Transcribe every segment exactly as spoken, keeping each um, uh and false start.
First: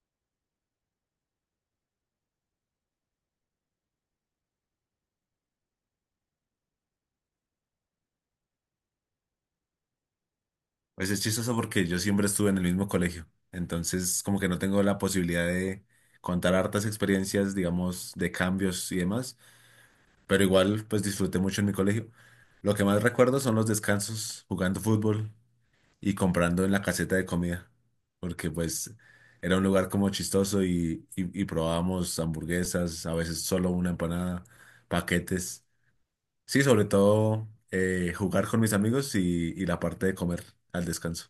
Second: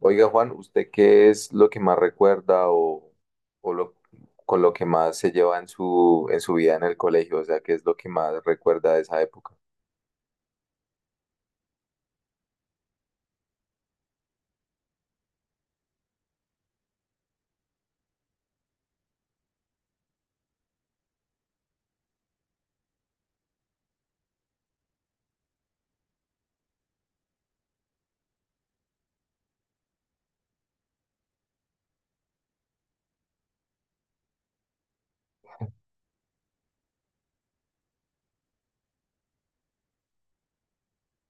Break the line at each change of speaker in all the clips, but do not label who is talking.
Oiga, Juan, ¿usted qué es lo que más recuerda o, o lo, con lo que más se lleva en su, en su vida en el colegio? O sea, ¿qué es lo que más recuerda de esa época?
Pues es chistoso porque yo siempre estuve en el mismo colegio, entonces como que no tengo la posibilidad de contar hartas experiencias, digamos, de cambios y demás, pero igual pues disfruté mucho en mi colegio. Lo que más recuerdo son los descansos jugando fútbol y comprando en la caseta de comida, porque pues era un lugar como chistoso y, y, y probábamos hamburguesas, a veces solo una empanada, paquetes. Sí, sobre todo eh, jugar con mis amigos y, y la parte de comer al descanso.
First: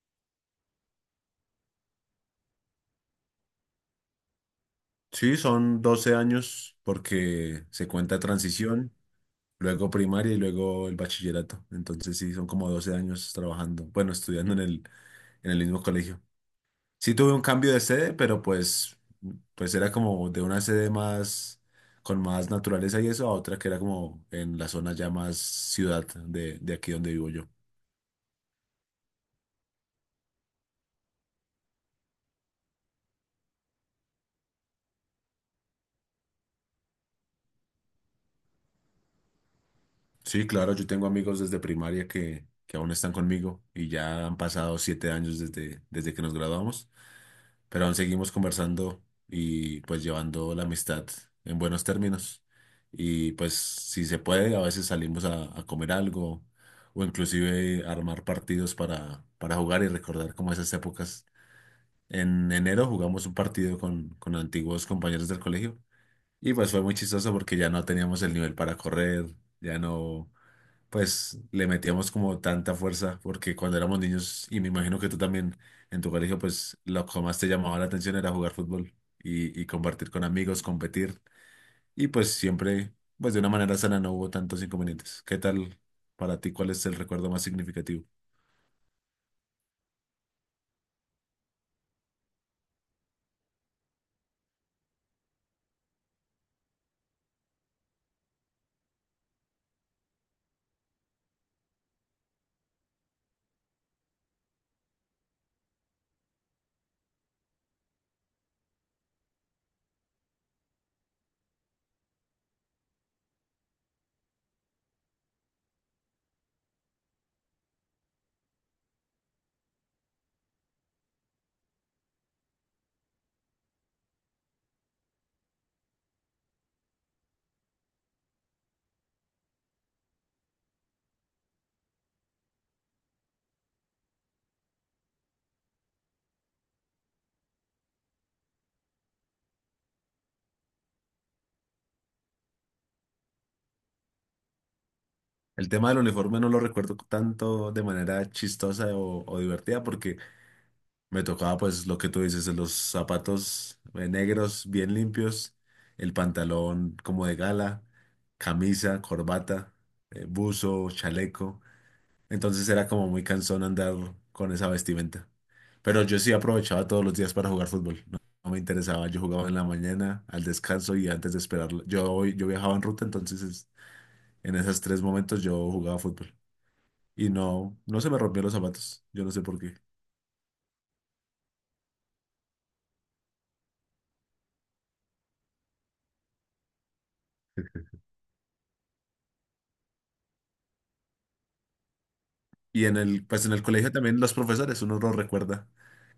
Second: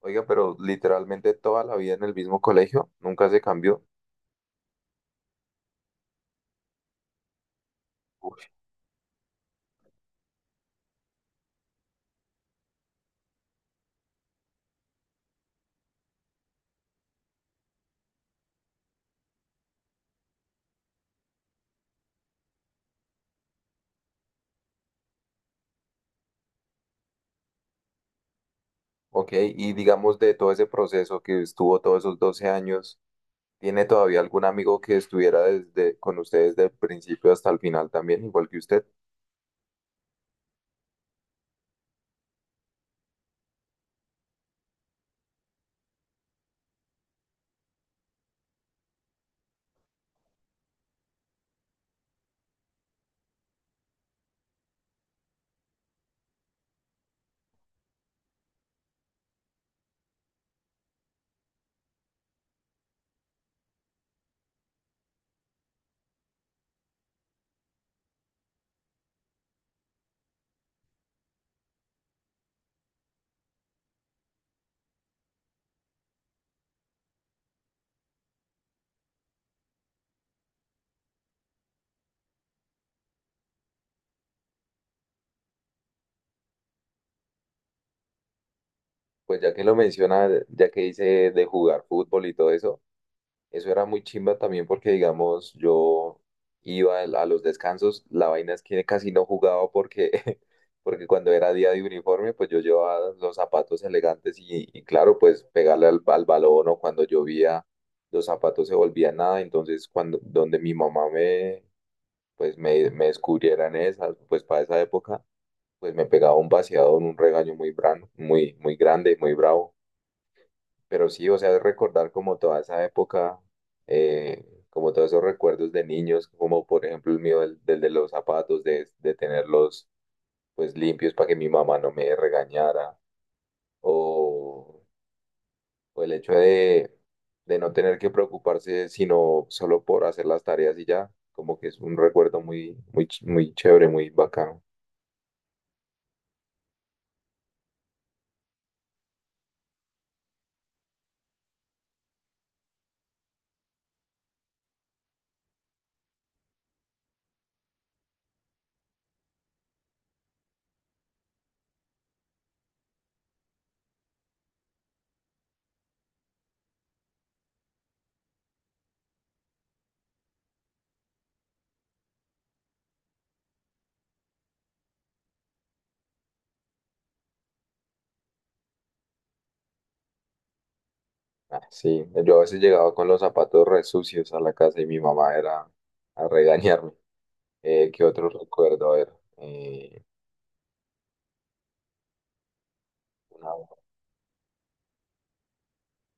Oiga, pero literalmente toda la vida en el mismo colegio, nunca se cambió.
Sí, son doce años porque se cuenta
Uf.
transición, luego primaria y luego el bachillerato. Entonces sí, son como doce años trabajando, bueno, estudiando en el, en el mismo colegio. Sí tuve un cambio de sede, pero pues, pues era como de una sede más, con más naturaleza y eso, a otra que era como en la zona ya más ciudad de, de aquí donde vivo yo.
Ok, y digamos de todo ese proceso que estuvo todos esos doce años, ¿tiene todavía algún amigo que estuviera desde, con usted desde el principio hasta el final también, igual que usted?
Sí, claro, yo tengo amigos desde primaria que, que aún están conmigo y ya han pasado siete años desde, desde que nos graduamos, pero aún seguimos conversando y pues llevando la amistad en buenos términos. Y pues si se puede, a veces salimos a, a comer algo o inclusive armar partidos para, para jugar y recordar como esas épocas. En enero jugamos un partido con, con antiguos compañeros del colegio y pues fue muy chistoso porque ya no teníamos el nivel para correr, ya no pues le metíamos como tanta fuerza, porque cuando éramos niños, y me imagino que tú también en tu colegio, pues lo que más te llamaba la atención era jugar fútbol y, y compartir con amigos, competir, y pues siempre, pues de una manera sana no hubo tantos inconvenientes. ¿Qué tal para ti? ¿Cuál es el recuerdo más significativo?
Pues ya que lo menciona, ya que dice de jugar fútbol y todo eso. Eso era muy chimba también porque, digamos, yo iba al- a los descansos, la vaina es que casi no jugaba porque, porque cuando era día de uniforme, pues yo llevaba los zapatos elegantes y, y claro, pues pegarle al, al balón o cuando llovía, los zapatos se volvían nada, entonces cuando, donde mi mamá me, pues me, me descubriera en esas, pues para esa época, pues me pegaba un vaciado, un regaño muy, brano, muy, muy grande, muy bravo. Pero sí, o sea, es recordar como toda esa época, eh, como todos esos recuerdos de niños, como por ejemplo el mío del, del de los zapatos, de, de tenerlos pues limpios para que mi mamá no me regañara, o, o el hecho de, de no tener que preocuparse sino solo por hacer las tareas y ya, como que es un recuerdo muy, muy, ch- muy chévere, muy bacano.
El tema del uniforme no lo recuerdo tanto de manera chistosa o, o divertida, porque me tocaba pues lo que tú dices, los zapatos eh, negros bien limpios, el pantalón como de gala, camisa, corbata, eh, buzo, chaleco. Entonces era como muy cansón andar con esa vestimenta. Pero yo sí aprovechaba todos los días para jugar fútbol. No, no me interesaba, yo jugaba en la mañana, al descanso y antes de esperar. Yo, yo viajaba en ruta, entonces es- en esos tres momentos yo jugaba fútbol. Y no, no se me rompieron los zapatos, yo no sé por qué.
Ah, sí, yo a veces llegaba con los zapatos re sucios a la casa y mi mamá era a regañarme. Eh, ¿qué otro recuerdo? A ver, eh,
Y en el, pues en el
una-
colegio también los profesores, uno los recuerda,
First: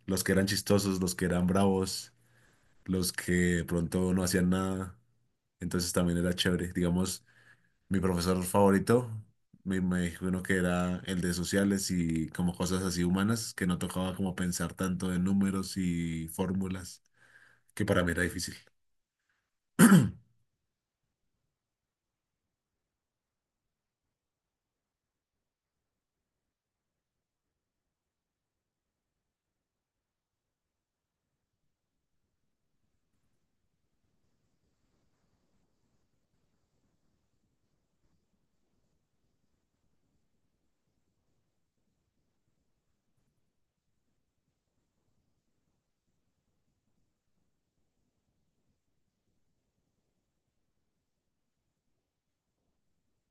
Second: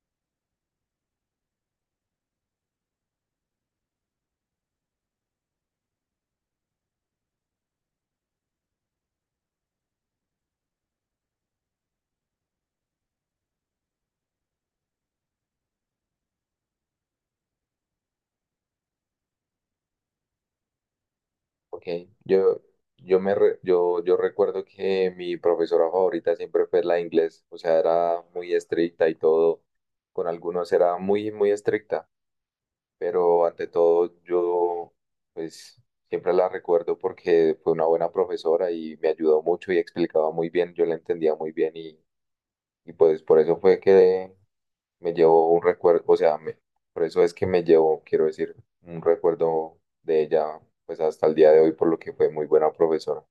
los que eran chistosos, los que eran bravos, los que de pronto no hacían nada. Entonces también era chévere. Digamos, mi profesor favorito, me, me dijo uno que era el de sociales y como cosas así humanas, que no tocaba como pensar tanto en números y fórmulas, que para mí era difícil.
ok, yo, yo, me re- yo, yo recuerdo que mi profesora favorita siempre fue la de inglés, o sea, era muy estricta y todo, con algunos era muy, muy estricta, pero ante todo yo, pues, siempre la recuerdo porque fue una buena profesora y me ayudó mucho y explicaba muy bien, yo la entendía muy bien. Y pues por eso fue que me llevó un recuerdo, o sea, me- por eso es que me llevó, quiero decir, un recuerdo de ella, pues hasta el día de hoy, por lo que fue muy buena profesora,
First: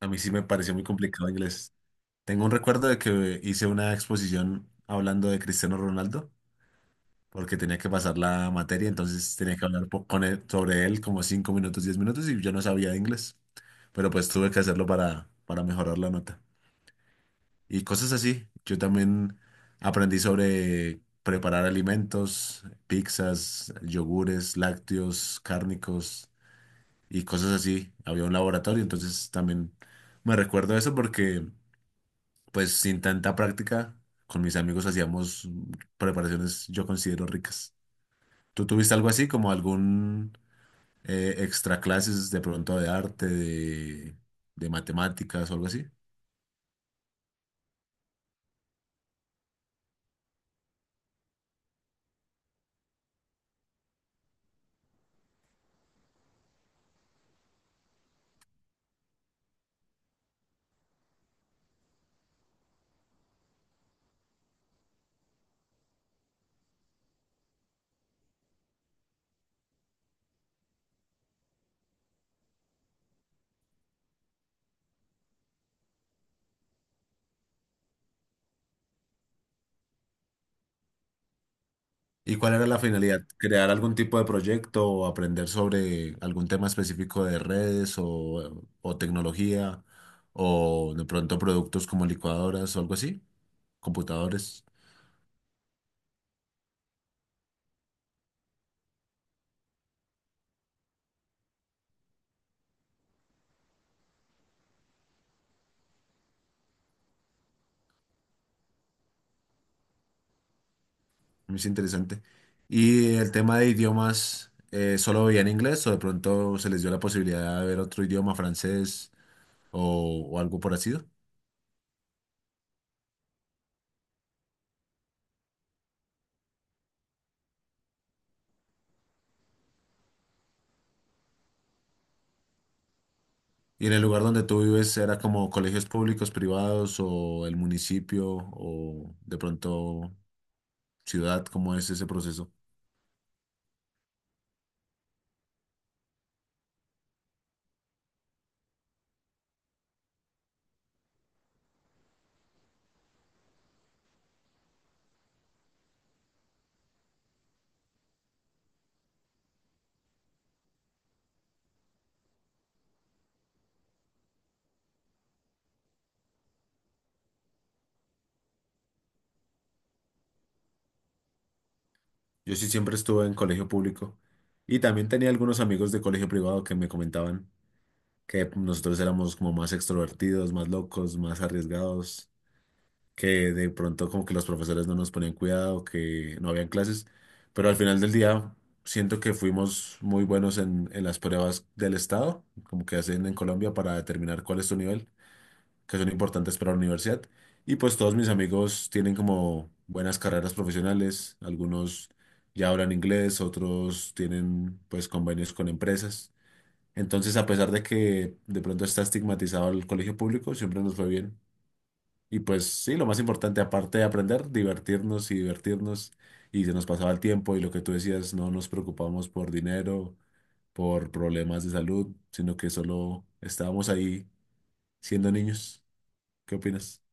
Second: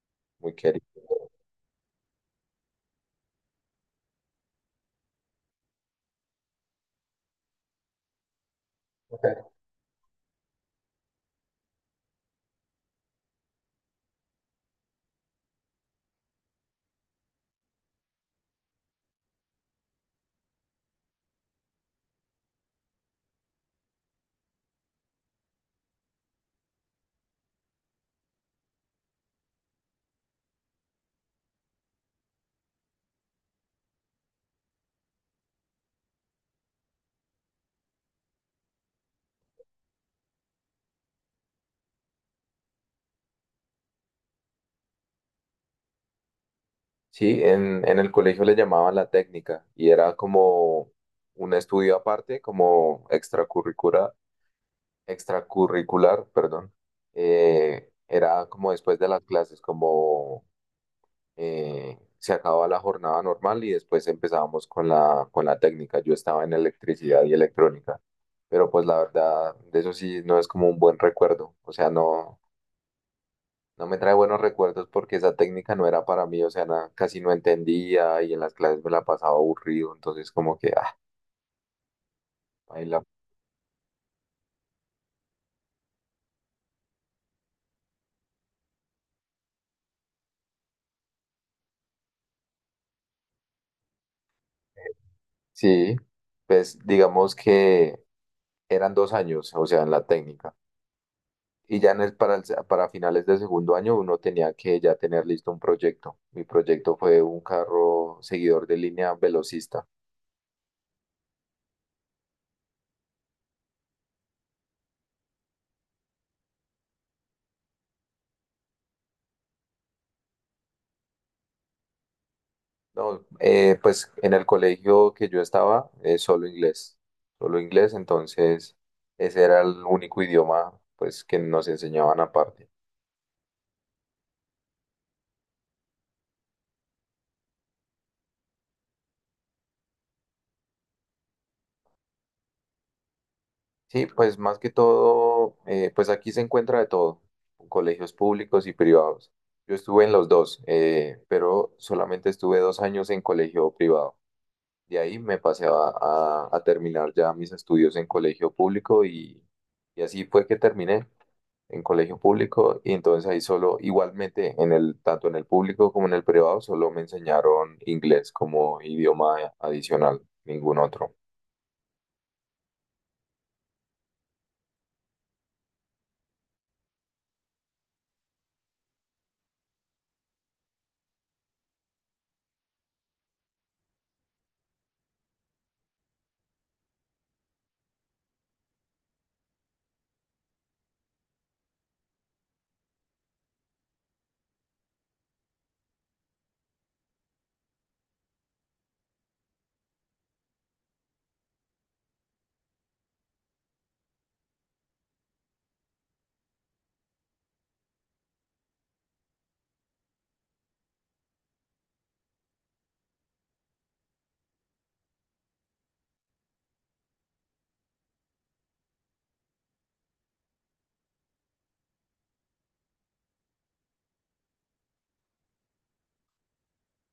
A mí sí me
muy
pareció
querida.
muy complicado inglés. Tengo un recuerdo de que hice una exposición hablando de Cristiano Ronaldo porque tenía que pasar la materia, entonces
Ok.
tenía que hablar po- con él, sobre él como cinco minutos, diez minutos, y yo no sabía de inglés, pero pues tuve que hacerlo para, para mejorar la nota. Y cosas así. Yo también aprendí sobre preparar alimentos, pizzas, yogures, lácteos, cárnicos y cosas así. Había un laboratorio, entonces también me recuerdo eso porque pues sin tanta práctica, con mis amigos hacíamos preparaciones yo considero ricas. ¿Tú tuviste algo así como algún eh, extra clases de pronto de arte, de, de matemáticas o algo así?
Sí, en, en el colegio le llamaban la técnica y era como un estudio aparte, como extracurricular, extracurricular, perdón. Eh, era como después de las clases, como eh, se acababa la jornada normal y después empezábamos con la, con la técnica. Yo estaba en electricidad y electrónica, pero pues la verdad, de eso sí no es como un buen recuerdo. O sea, no, no me trae buenos recuerdos porque esa técnica no era para mí, o sea, na- casi no entendía y en las clases me la pasaba aburrido, entonces como que, ah,
¿Y cuál era la
ahí la...
finalidad? ¿Crear algún tipo de proyecto o aprender sobre algún tema específico de redes o, o tecnología o de pronto productos como licuadoras o algo así? Computadores,
Sí, pues digamos que eran dos años, o sea, en la técnica. Y ya en el- para, el se- para finales de segundo año uno tenía que ya tener listo un proyecto. Mi proyecto fue un carro seguidor de línea velocista.
es interesante. ¿Y el tema de idiomas, eh, solo veían inglés o de pronto se les dio la posibilidad de ver otro idioma, francés o, o algo por así?
No, eh, pues en el colegio que yo estaba, eh, solo inglés, solo inglés, entonces ese era el único idioma pues que nos enseñaban aparte.
¿Y en el lugar donde tú vives era como colegios públicos, privados o el municipio o de pronto ciudad? ¿Cómo es ese proceso?
Sí, pues más que todo, eh, pues aquí se encuentra de todo, colegios públicos y privados. Yo estuve en los dos, eh, pero solamente estuve dos años en colegio privado. De ahí me pasé a, a- a terminar ya mis estudios en colegio público y, y así fue que terminé en colegio público y entonces ahí solo, igualmente en el, tanto en el público como en el privado, solo me enseñaron inglés como idioma adicional, ningún otro.
Yo sí siempre estuve en colegio público y también tenía algunos amigos de colegio privado que me comentaban que nosotros éramos como más extrovertidos, más locos, más arriesgados, que de pronto como que los profesores no nos ponían cuidado, que no habían clases, pero al final del día siento que fuimos muy buenos en, en las pruebas del Estado, como que hacen en Colombia para determinar cuál es tu nivel, que son importantes para la universidad. Y pues todos mis amigos tienen como buenas carreras profesionales, algunos ya hablan inglés, otros tienen pues convenios con empresas. Entonces, a pesar de que de pronto está estigmatizado el colegio público, siempre nos fue bien. Y pues sí, lo más importante, aparte de aprender, divertirnos y divertirnos. Y se nos pasaba el tiempo y lo que tú decías, no nos preocupamos por dinero, por problemas de salud, sino que solo estábamos ahí siendo niños. ¿Qué opinas?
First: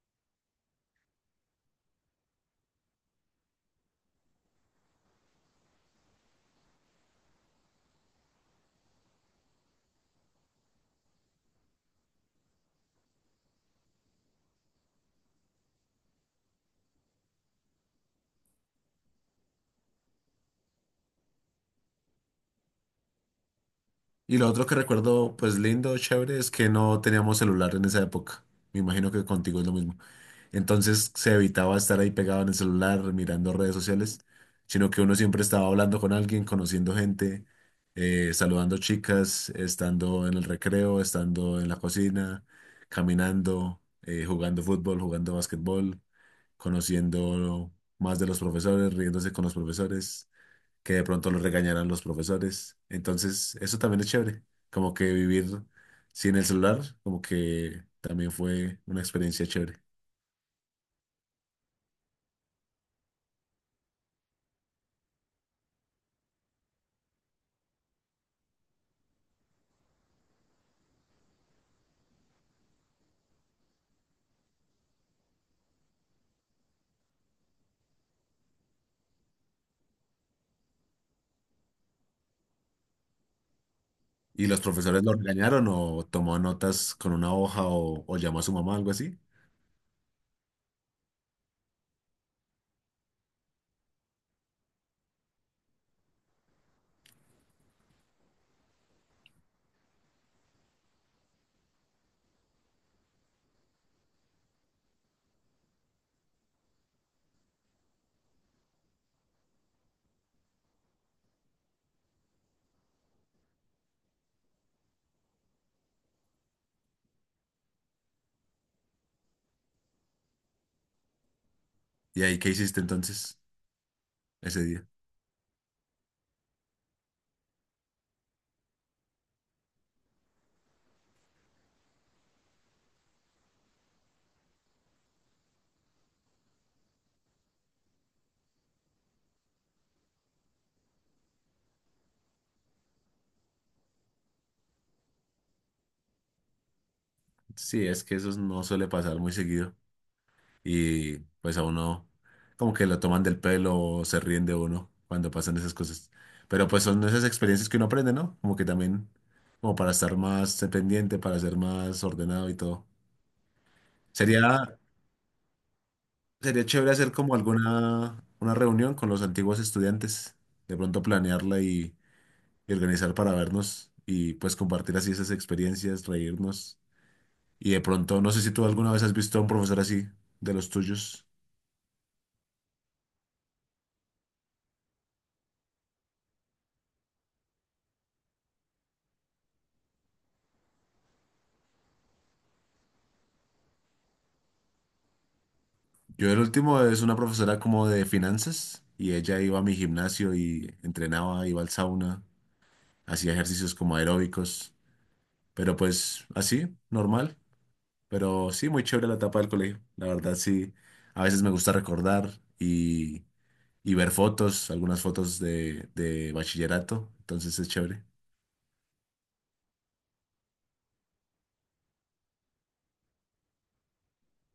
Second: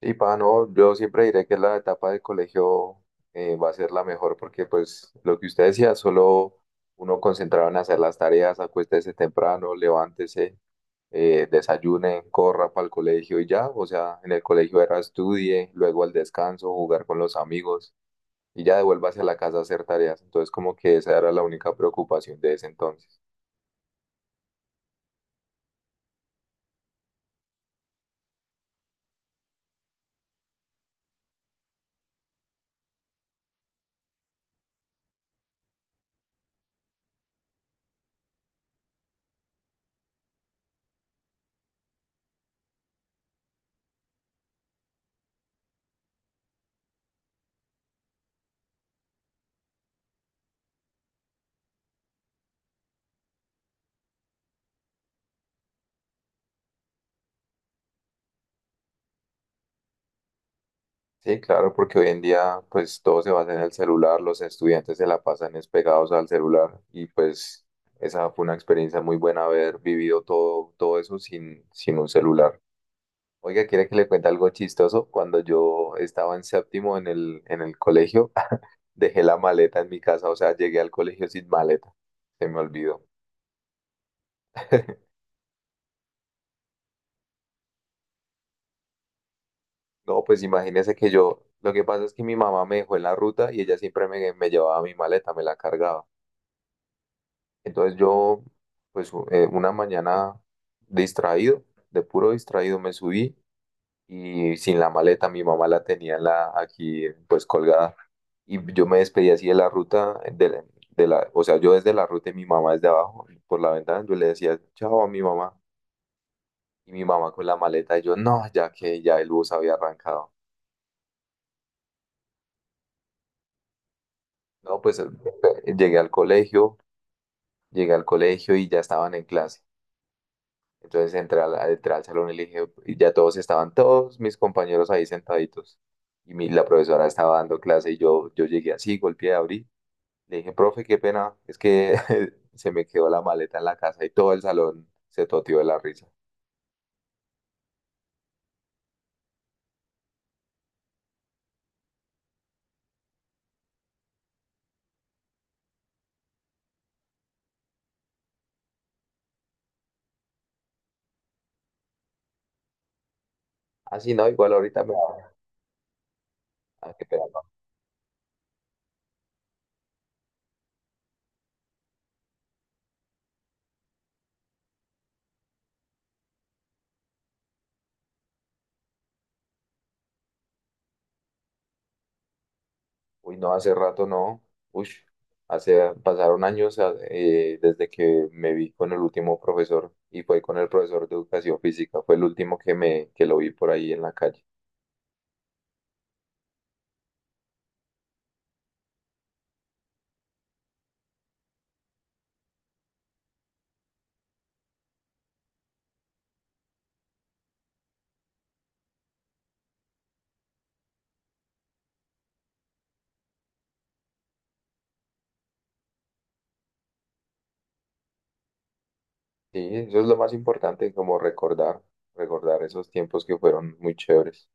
Y pa, no, yo siempre diré que la etapa del colegio eh, va a ser la mejor porque pues lo que usted decía, solo uno concentrado en hacer las tareas, acuéstese temprano, levántese, eh, desayune, corra para el colegio y ya, o sea, en el colegio era estudie, luego al descanso, jugar con los amigos y ya devuélvase a la casa a hacer tareas. Entonces como que esa era la única preocupación de ese entonces.
Y lo otro que recuerdo, pues lindo, chévere, es que no teníamos celular en esa época. Me imagino que contigo es lo mismo. Entonces se evitaba estar ahí pegado en el celular, mirando redes sociales, sino que uno siempre estaba hablando con alguien, conociendo gente, eh, saludando chicas, estando en el recreo, estando en la cocina, caminando, eh, jugando fútbol, jugando básquetbol, conociendo más de los profesores, riéndose con los profesores, que de pronto los regañaran los profesores. Entonces, eso también es chévere, como que vivir sin el celular, como que también fue una experiencia chévere.
Sí, claro, porque hoy en día pues todo se basa en el celular, los estudiantes se la pasan es pegados al celular y pues esa fue una experiencia muy buena haber vivido todo, todo eso sin, sin un celular. Oiga, ¿quiere que le cuente algo chistoso? Cuando yo estaba en séptimo en el, en el colegio, dejé la maleta en mi casa, o sea, llegué al colegio sin maleta, se me olvidó.
¿Y los profesores lo regañaron o tomó notas con una hoja o, o llamó a su mamá, algo así?
No, pues imagínese que yo, lo que pasa es que mi mamá me dejó en la ruta y ella siempre me, me llevaba mi maleta, me la cargaba. Entonces yo, pues u- eh, una mañana distraído, de puro distraído me subí y sin la maleta, mi mamá la tenía en la, aquí pues colgada y yo me despedí así de la ruta, de la, de la- o sea, yo desde la ruta y mi mamá desde abajo, por la ventana, yo le decía chao a mi mamá y mi mamá con la maleta y yo no, ya que ya el bus había arrancado.
¿Y ahí qué hiciste entonces ese
No,
día?
pues eh, llegué al colegio, llegué al colegio y ya estaban en clase. Entonces entré al, entré al salón y le dije, y ya todos estaban, todos mis compañeros ahí sentaditos. Y mi, la profesora estaba dando clase y yo, yo llegué así, golpeé, abrí. Le dije, profe, qué pena, es que se me quedó la maleta en la casa y todo el salón se toteó de la risa.
Sí, es que eso no suele pasar muy seguido y pues a uno como que lo toman del pelo o se ríen de uno cuando pasan esas cosas. Pero pues son esas experiencias que uno aprende, ¿no? Como que también, como para estar más pendiente, para ser más ordenado y todo.
Así no,
Sería,
igual ahorita me...
sería chévere
Ah, qué
hacer
pena.
como
No.
alguna una reunión con los antiguos estudiantes, de pronto planearla y y organizar para vernos y pues compartir así esas experiencias, reírnos. Y de pronto, no sé si tú alguna vez has visto a un profesor así, de los tuyos.
Uy, no, hace rato no. Uy, hace, pasaron años ah, eh, desde que me vi con el último profesor y fue con el profesor de educación física. Fue el último que me, que lo vi por ahí en la calle.
Yo el último es una profesora como de finanzas y ella iba a mi gimnasio y entrenaba, iba al sauna, hacía ejercicios como aeróbicos, pero pues así, normal. Pero sí, muy chévere la etapa del colegio. La verdad sí, a veces me gusta recordar y, y ver fotos, algunas fotos de, de bachillerato, entonces es chévere.
Sí, eso es lo más importante, como recordar, recordar esos tiempos que fueron muy chéveres.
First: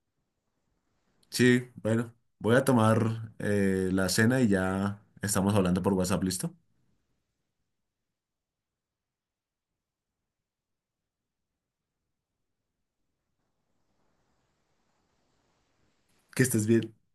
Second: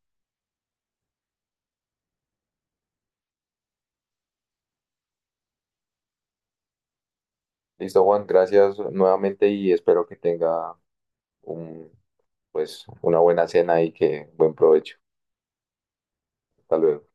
Sí, bueno, voy a tomar eh, la cena y ya estamos hablando por WhatsApp, ¿listo?
Listo, Juan, gracias nuevamente y espero que tenga un, pues, una buena cena y que buen provecho.
Que estés
Hasta
bien.
luego.